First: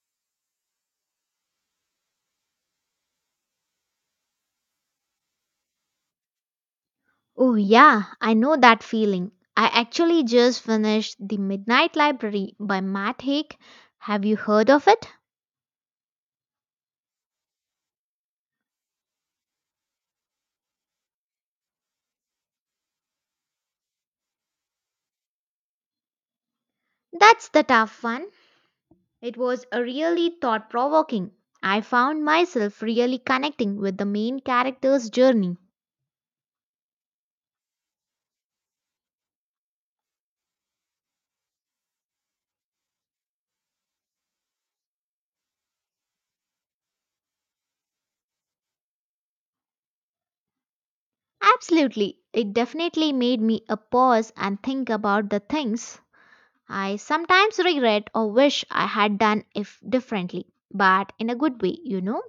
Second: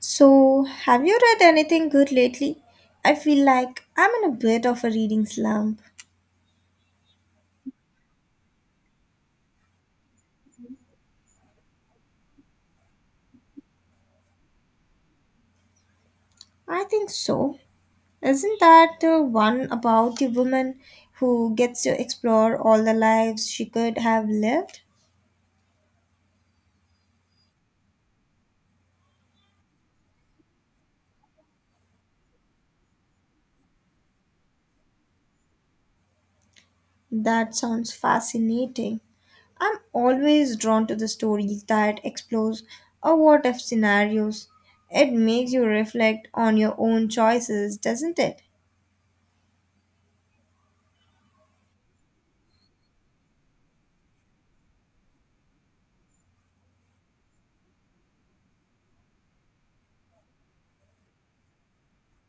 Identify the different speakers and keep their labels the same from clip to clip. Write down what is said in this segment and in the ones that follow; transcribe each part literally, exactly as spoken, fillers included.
Speaker 1: So, have you read anything good lately? I feel like I'm in a bit of a reading slump.
Speaker 2: Oh, yeah, I know that feeling. I actually just finished The Midnight Library by Matt Haig. Have you heard of it?
Speaker 1: I think so. Isn't that the one about the woman who gets to explore all the lives she could have lived?
Speaker 2: That's the tough one. It was a really thought provoking. I found myself really connecting with the main character's journey.
Speaker 1: That sounds fascinating. I'm always drawn to the stories that explores a what if scenarios. It makes you reflect on your own choices, doesn't it?
Speaker 2: Absolutely, it definitely made me a pause and think about the things I sometimes regret or wish I had done if differently, but in a good way, you know.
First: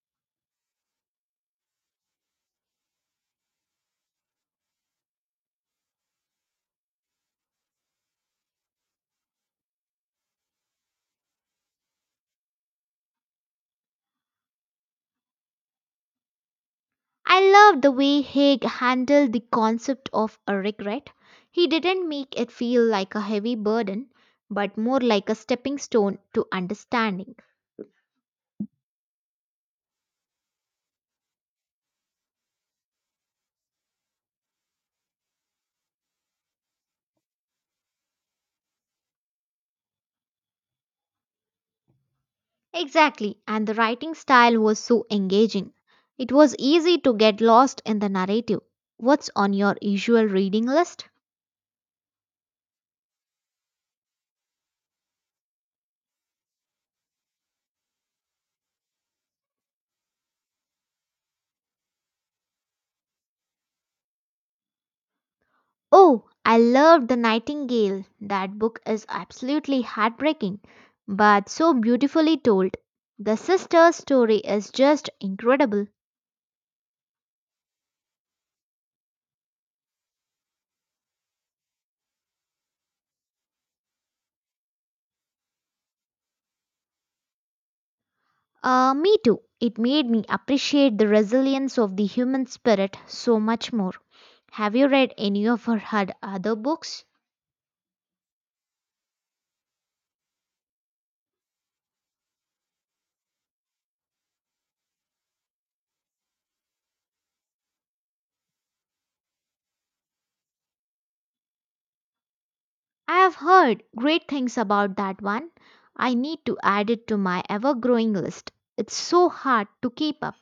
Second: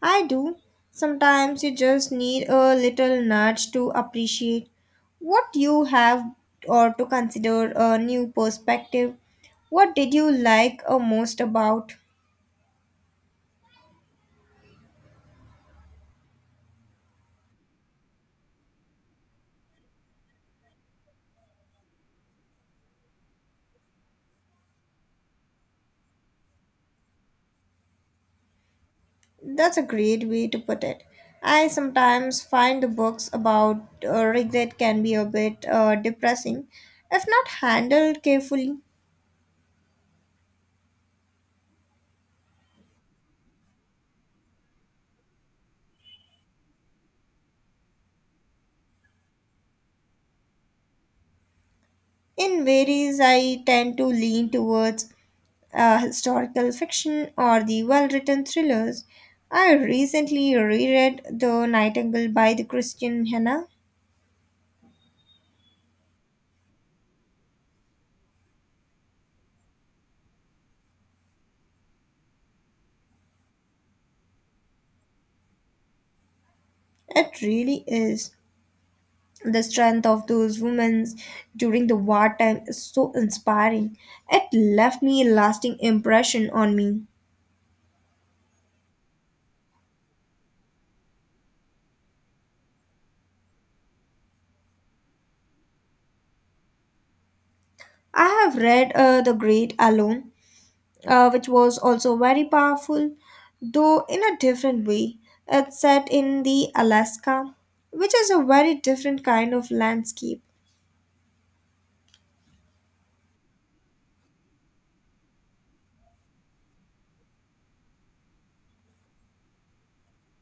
Speaker 1: I do. Sometimes you just need a little nudge to appreciate what you have or to consider a new perspective. What did you like uh, most about?
Speaker 2: I love the way Haig handled the concept of a regret. He didn't make it feel like a heavy burden, but more like a stepping stone to understanding.
Speaker 1: That's a great way to put it. I sometimes find the books about uh, regret can be a bit uh, depressing if not handled carefully.
Speaker 2: Exactly, and the writing style was so engaging. It was easy to get lost in the narrative. What's on your usual reading list?
Speaker 1: In varies, I tend to lean towards uh, historical fiction or the well written thrillers. I recently reread The Nightingale by the Christian Hannah.
Speaker 2: Oh, I loved The Nightingale. That book is absolutely heartbreaking, but so beautifully told. The sister's story is just incredible.
Speaker 1: It really is. The strength of those women during the wartime is so inspiring. It left me a lasting impression on me.
Speaker 2: Uh, me too. It made me appreciate the resilience of the human spirit so much more. Have you read any of her had other books?
Speaker 1: I have read uh, The Great Alone, uh, which was also very powerful, though in a different way. It's set in the Alaska, which is a very different kind of landscape.
Speaker 2: I have heard great things about that one. I need to add it to my ever growing list. It's so hard to keep up.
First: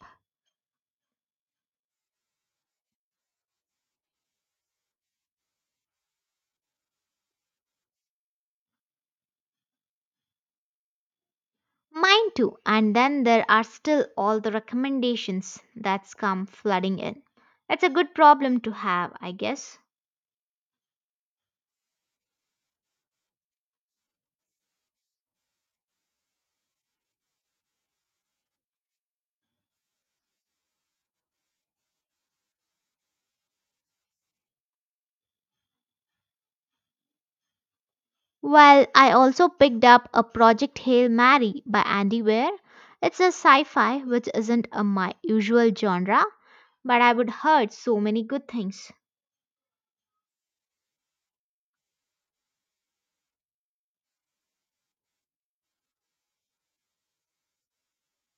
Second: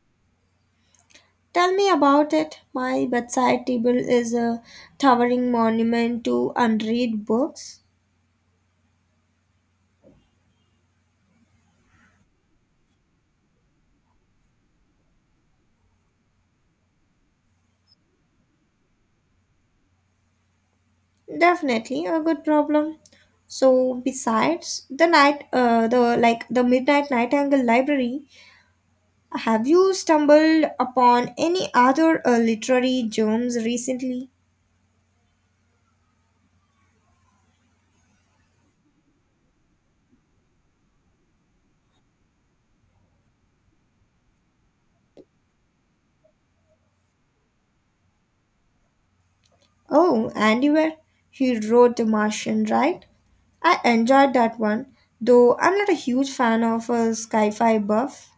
Speaker 1: Tell me about it. My bedside table is a towering monument to unread books.
Speaker 2: Mine too. And then there are still all the recommendations that's come flooding in. It's a good problem to have, I guess.
Speaker 1: Definitely a good problem. So besides the night uh, the like the Midnight Nightingale Library, have you stumbled upon any other uh, literary gems recently?
Speaker 2: Well, I also picked up a Project Hail Mary by Andy Weir. It's a sci-fi which isn't a my usual genre, but I would heard so many good things.
Speaker 1: Oh, Andy Weir. He wrote The Martian, right? I enjoyed that one, though I'm not a huge fan of a sci-fi buff.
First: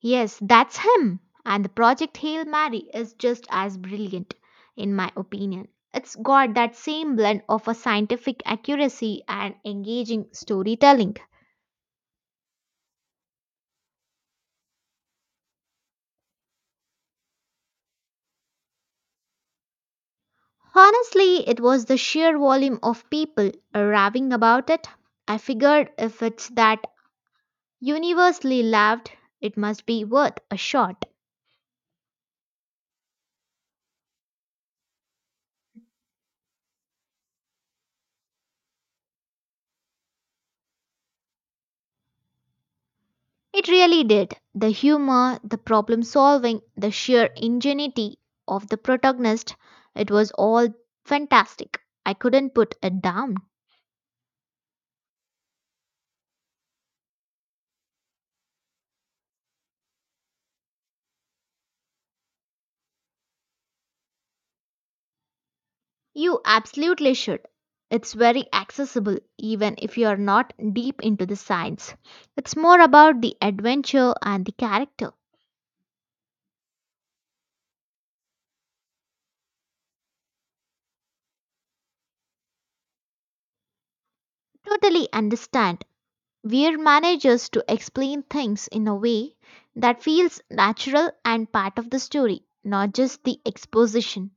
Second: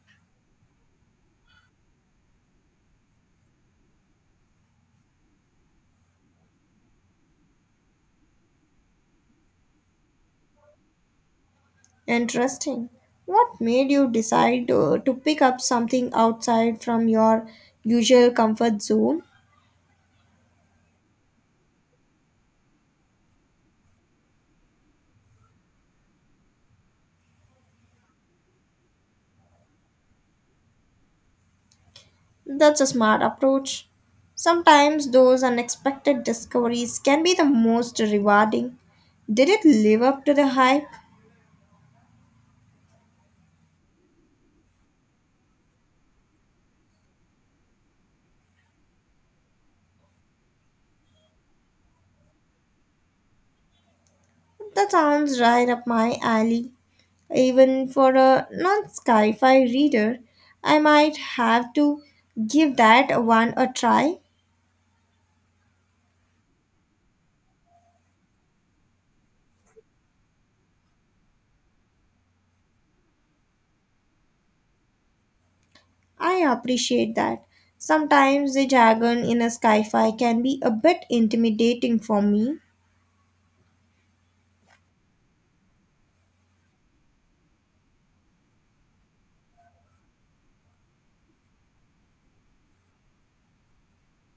Speaker 2: Yes, that's him. And the Project Hail Mary is just as brilliant, in my opinion. It's got that same blend of a scientific accuracy and engaging storytelling.
Speaker 1: Interesting. What made you decide uh, to pick up something outside from your usual comfort zone?
Speaker 2: Honestly, it was the sheer volume of people raving about it. I figured if it's that universally loved, it must be worth a shot.
Speaker 1: That's a smart approach. Sometimes those unexpected discoveries can be the most rewarding. Did it live up to the hype?
Speaker 2: It really did. The humor, the problem solving, the sheer ingenuity of the protagonist, it was all fantastic. I couldn't put it down.
Speaker 1: That sounds right up my alley. Even for a non sci fi reader, I might have to give that one a try.
Speaker 2: You absolutely should. It's very accessible even if you are not deep into the science. It's more about the adventure and the character.
Speaker 1: I appreciate that. Sometimes the jargon in a sci-fi can be a bit intimidating for me,
Speaker 2: Totally understand. We're managers to explain things in a way that feels natural and part of the story, not just the exposition.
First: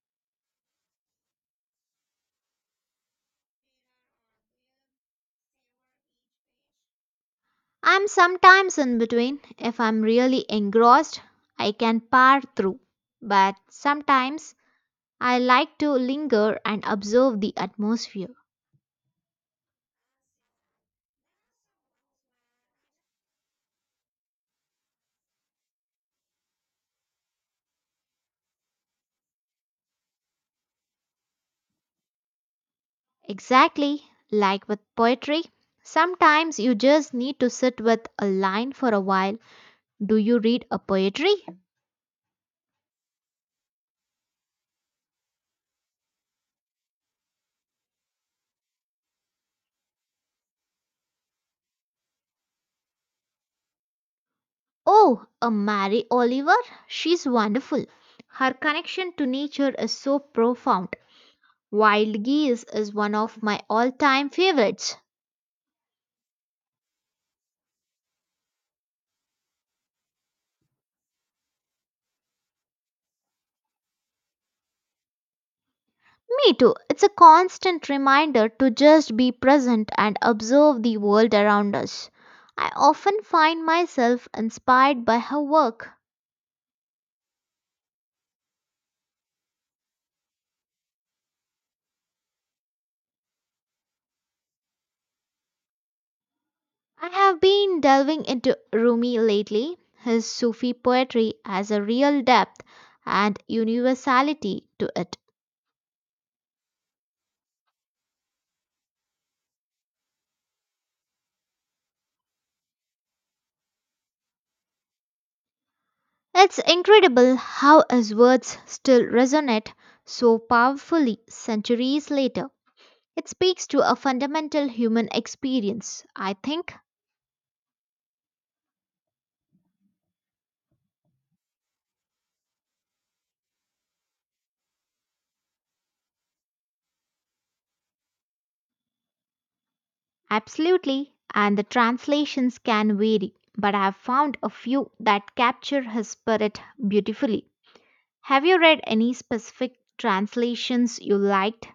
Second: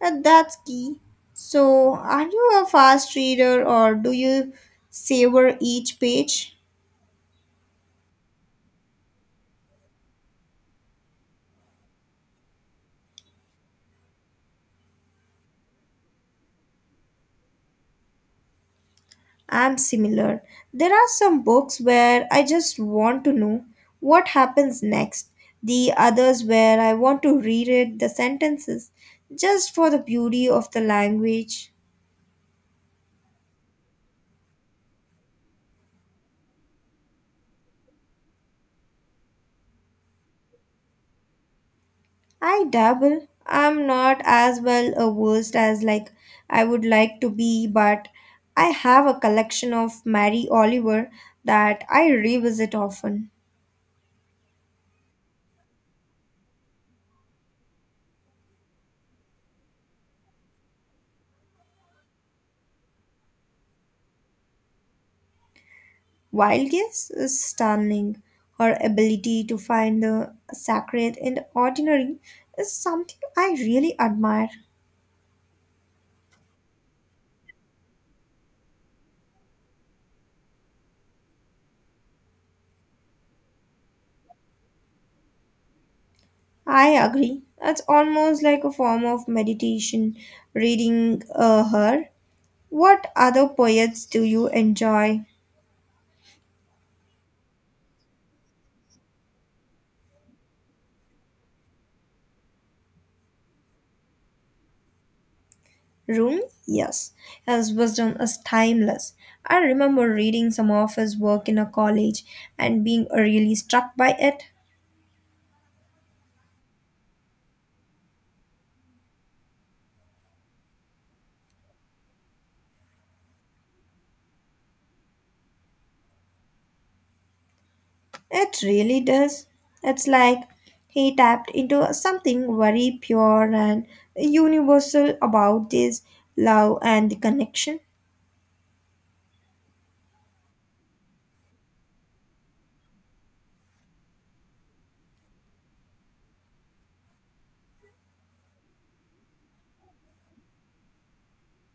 Speaker 1: and that's key. So, are you a fast reader or do you savor each page?
Speaker 2: I'm sometimes in between. If I'm really engrossed, I can power through. But sometimes I like to linger and observe the atmosphere.
Speaker 1: I'm similar. There are some books where I just want to know what happens next. The others where I want to reread the sentences just for the beauty of the language.
Speaker 2: Exactly like with poetry. Sometimes you just need to sit with a line for a while. Do you read a poetry?
Speaker 1: I dabble. I'm not as well a versed as like I would like to be, but I have a collection of Mary Oliver that I revisit often.
Speaker 2: Oh, a Mary Oliver? She's wonderful. Her connection to nature is so profound. Wild Geese is one of my all time favorites.
Speaker 1: Wild Guess is stunning. Her ability to find the sacred in the ordinary is something I really admire.
Speaker 2: Me too. It's a constant reminder to just be present and observe the world around us. I often find myself inspired by her work.
Speaker 1: I agree. It's almost like a form of meditation reading uh, her. What other poets do you enjoy?
Speaker 2: I have been delving into Rumi lately. His Sufi poetry has a real depth and universality to it.
Speaker 1: Room, yes, his wisdom is timeless. I remember reading some of his work in a college and being really struck by it.
Speaker 2: It's incredible how his words still resonate so powerfully centuries later. It speaks to a fundamental human experience, I think.
Speaker 1: It really does. It's like he tapped into something very pure and universal about this love and the connection.
Speaker 2: Absolutely, and the translations can vary, but I have found a few that capture his spirit beautifully. Have you read any specific translations you liked?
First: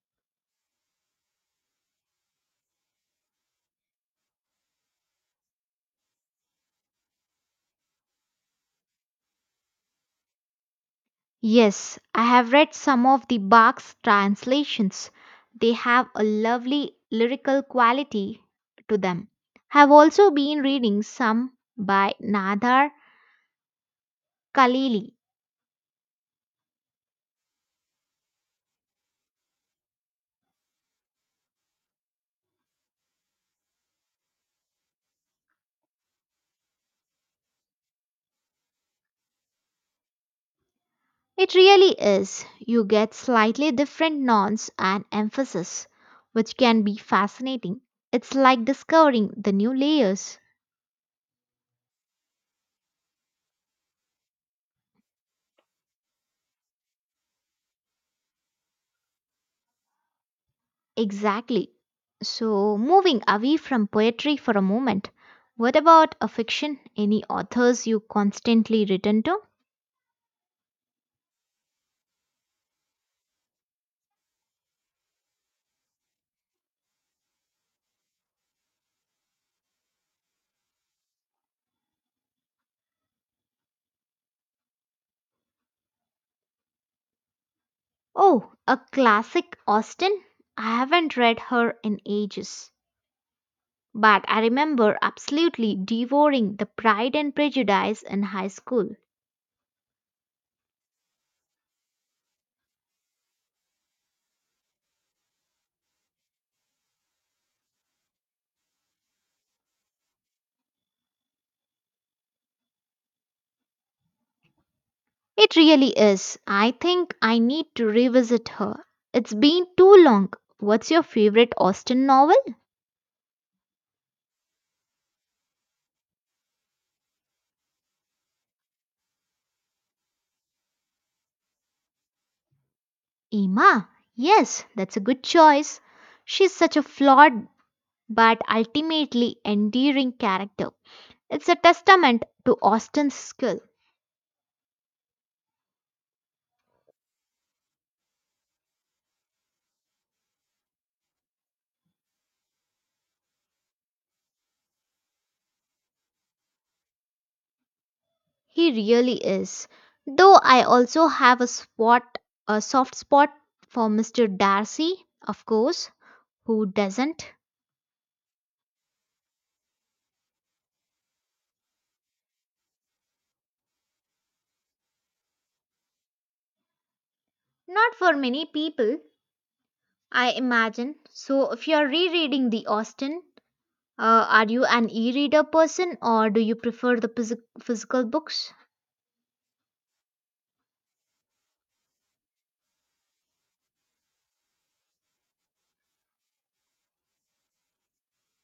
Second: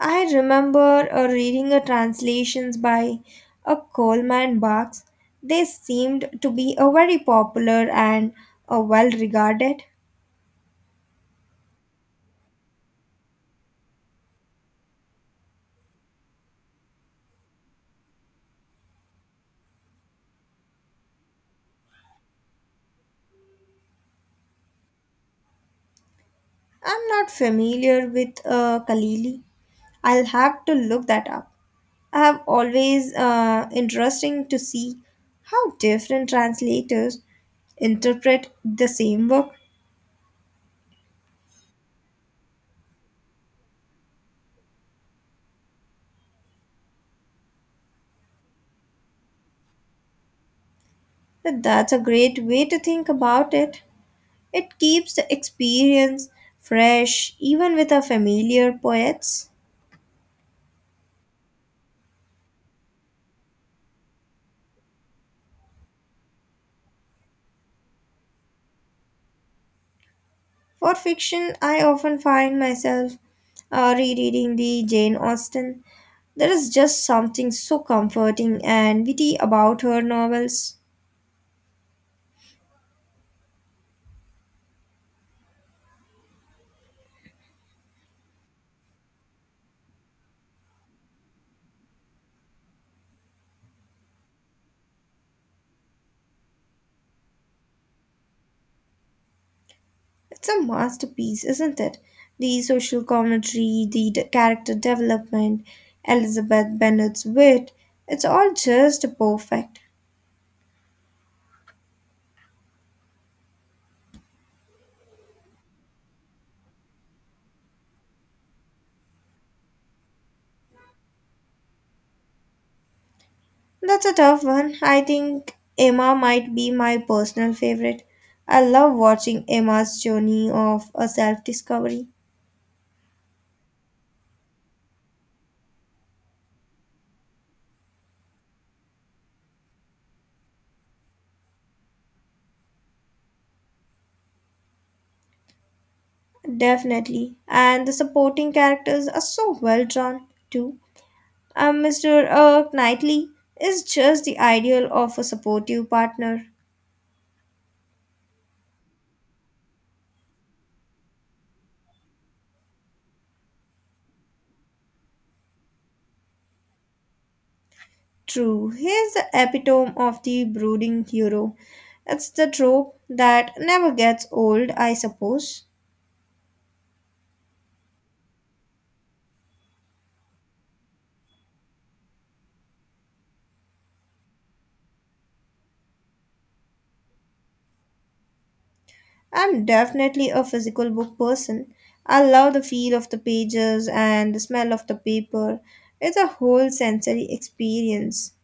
Speaker 1: I remember uh, reading uh, translations by a Coleman Barks. They seemed to be a very popular and uh, well regarded.
Speaker 2: Yes, I have read some of the Bach's translations. They have a lovely lyrical quality to them. I have also been reading some by Nadar Khalili.
Speaker 1: I'm not familiar with uh, Kalili. I'll have to look that up. I have always uh, interesting to see how different translators interpret the same work.
Speaker 2: It really is. You get slightly different nouns and emphasis, which can be fascinating. It's like discovering the new layers.
Speaker 1: But that's a great way to think about it. It keeps the experience fresh even with a familiar poets.
Speaker 2: Exactly. So, moving away from poetry for a moment, what about a fiction? Any authors you constantly return to?
Speaker 1: For fiction, I often find myself uh, rereading the Jane Austen. There is just something so comforting and witty about her novels.
Speaker 2: Oh, a classic Austen? I haven't read her in ages, but I remember absolutely devouring The Pride and Prejudice in high school.
Speaker 1: It's a masterpiece, isn't it? The social commentary, the d- character development, Elizabeth Bennet's wit, it's all just perfect.
Speaker 2: It really is. I think I need to revisit her. It's been too long. What's your favorite Austen novel?
Speaker 1: That's a tough one. I think Emma might be my personal favorite. I love watching Emma's journey of a self discovery.
Speaker 2: Emma. Yes, that's a good choice. She's such a flawed but ultimately endearing character. It's a testament to Austen's skill.
Speaker 1: Definitely. And the supporting characters are so well drawn, too. Uh, Mister Uh, Knightley is just the ideal of a supportive partner.
Speaker 2: He really is. Though I also have a spot a soft spot for mister Darcy, of course, who doesn't?
Speaker 1: True, he is the epitome of the brooding hero. It's the trope that never gets old, I suppose.
Speaker 2: Not for many people, I imagine. So, if you're rereading the Austen, uh, are you an e reader person or do you prefer the phys- physical books?
Speaker 1: I'm definitely a physical book person. I love the feel of the pages and the smell of the paper. It's a whole sensory experience.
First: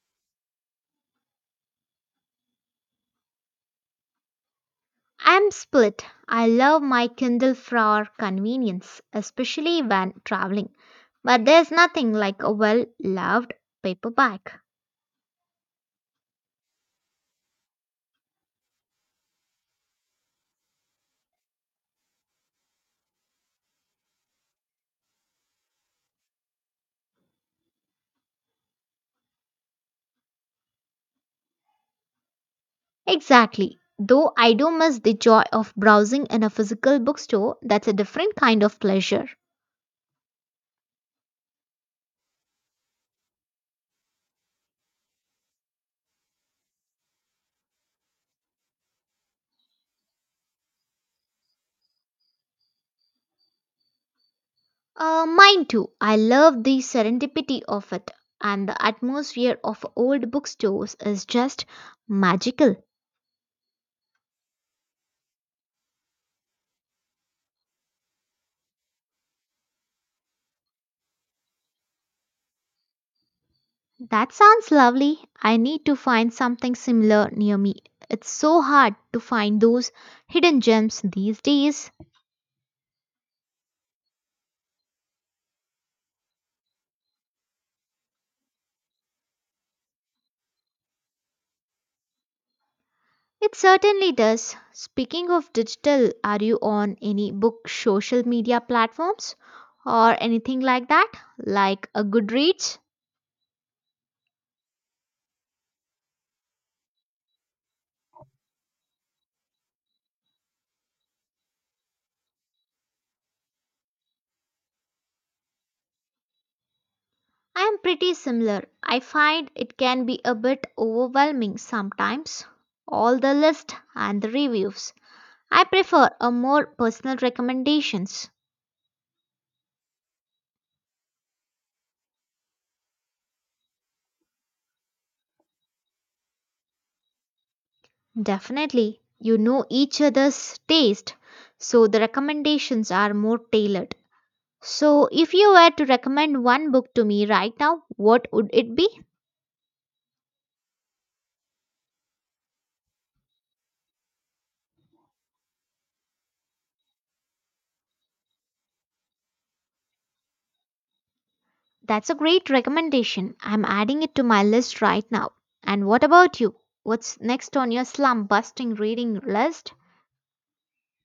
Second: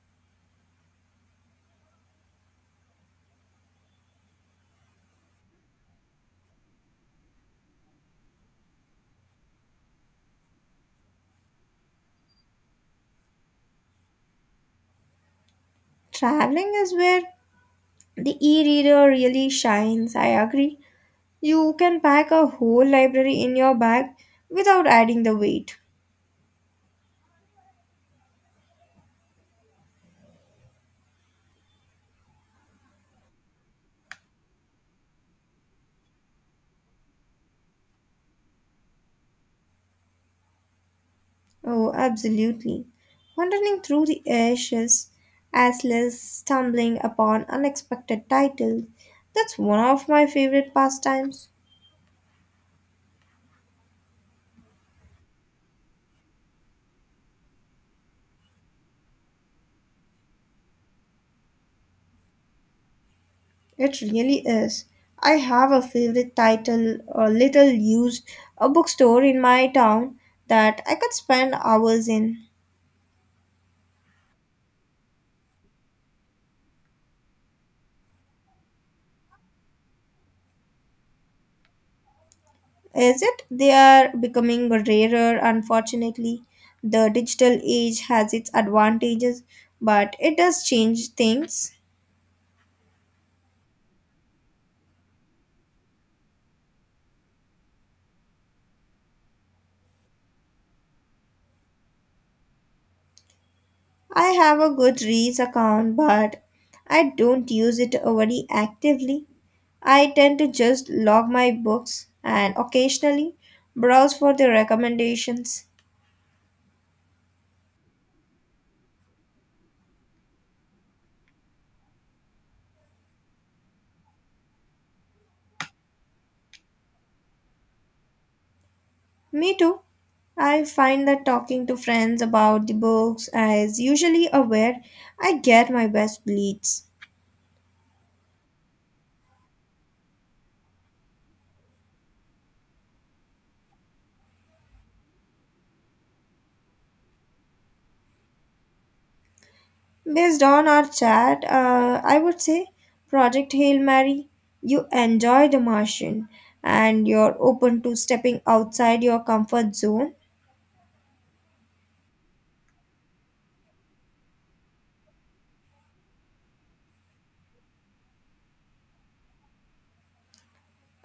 Speaker 2: I'm split. I love my Kindle for convenience, especially when traveling. But there's nothing like a well loved paperback.
Speaker 1: Traveling is where the e-reader really shines, I agree. You can pack a whole library in your bag without adding the weight.
Speaker 2: Exactly. Though I do miss the joy of browsing in a physical bookstore, that's a different kind of pleasure.
Speaker 1: Oh, absolutely. Wandering through the ashes, as less stumbling upon unexpected titles. That's one of my favorite pastimes.
Speaker 2: Uh, mine too. I love the serendipity of it, and the atmosphere of old bookstores is just magical.
Speaker 1: It really is. I have a favorite title or little used a bookstore in my town that I could spend hours in.
Speaker 2: That sounds lovely. I need to find something similar near me. It's so hard to find those hidden gems these days.
Speaker 1: Is it? They are becoming rarer, unfortunately. The digital age has its advantages, but it does change things.
Speaker 2: It certainly does. Speaking of digital, are you on any book social media platforms or anything like that? Like a Goodreads?
Speaker 1: I have a Goodreads account, but I don't use it very actively. I tend to just log my books and occasionally browse for the recommendations.
Speaker 2: I am pretty similar. I find it can be a bit overwhelming sometimes. All the list and the reviews. I prefer a more personal recommendations.
Speaker 1: Me too. I find that talking to friends about the books is usually a where I get my best leads.
Speaker 2: Definitely, you know each other's taste, so the recommendations are more tailored. So, if you were to recommend one book to me right now, what would it be?
Speaker 1: Based on our chat, uh, I would say Project Hail Mary, you enjoy The Martian and you're open to stepping outside your comfort zone.
Speaker 2: That's a great recommendation. I'm adding it to my list right now. And what about you? What's next on your slump busting reading list?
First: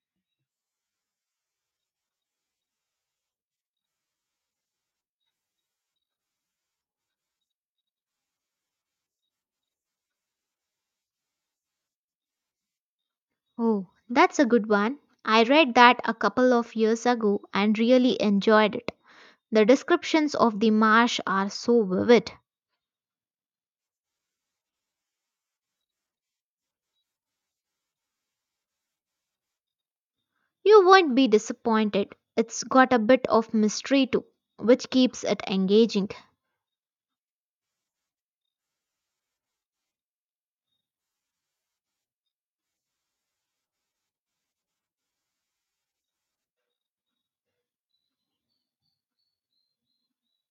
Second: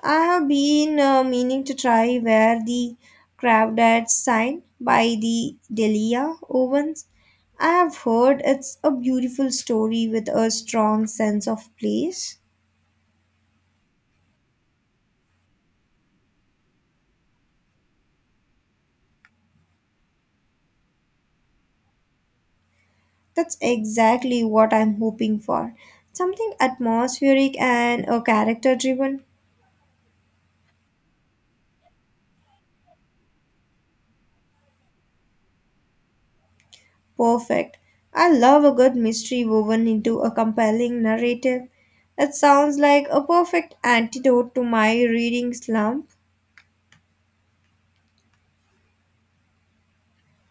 Speaker 1: I have been uh, meaning to try where the crowded sign by the Delia Owens. I have heard it's a beautiful story with a strong sense of place.
Speaker 2: Oh, that's a good one. I read that a couple of years ago and really enjoyed it. The descriptions of the marsh are so vivid.
Speaker 1: That's exactly what I'm hoping for. Something atmospheric and a character driven.
Speaker 2: You won't be disappointed. It's got a bit of mystery too, which keeps it engaging.
Speaker 1: Perfect. I love a good mystery woven into a compelling narrative. It sounds like a perfect antidote to my reading slump.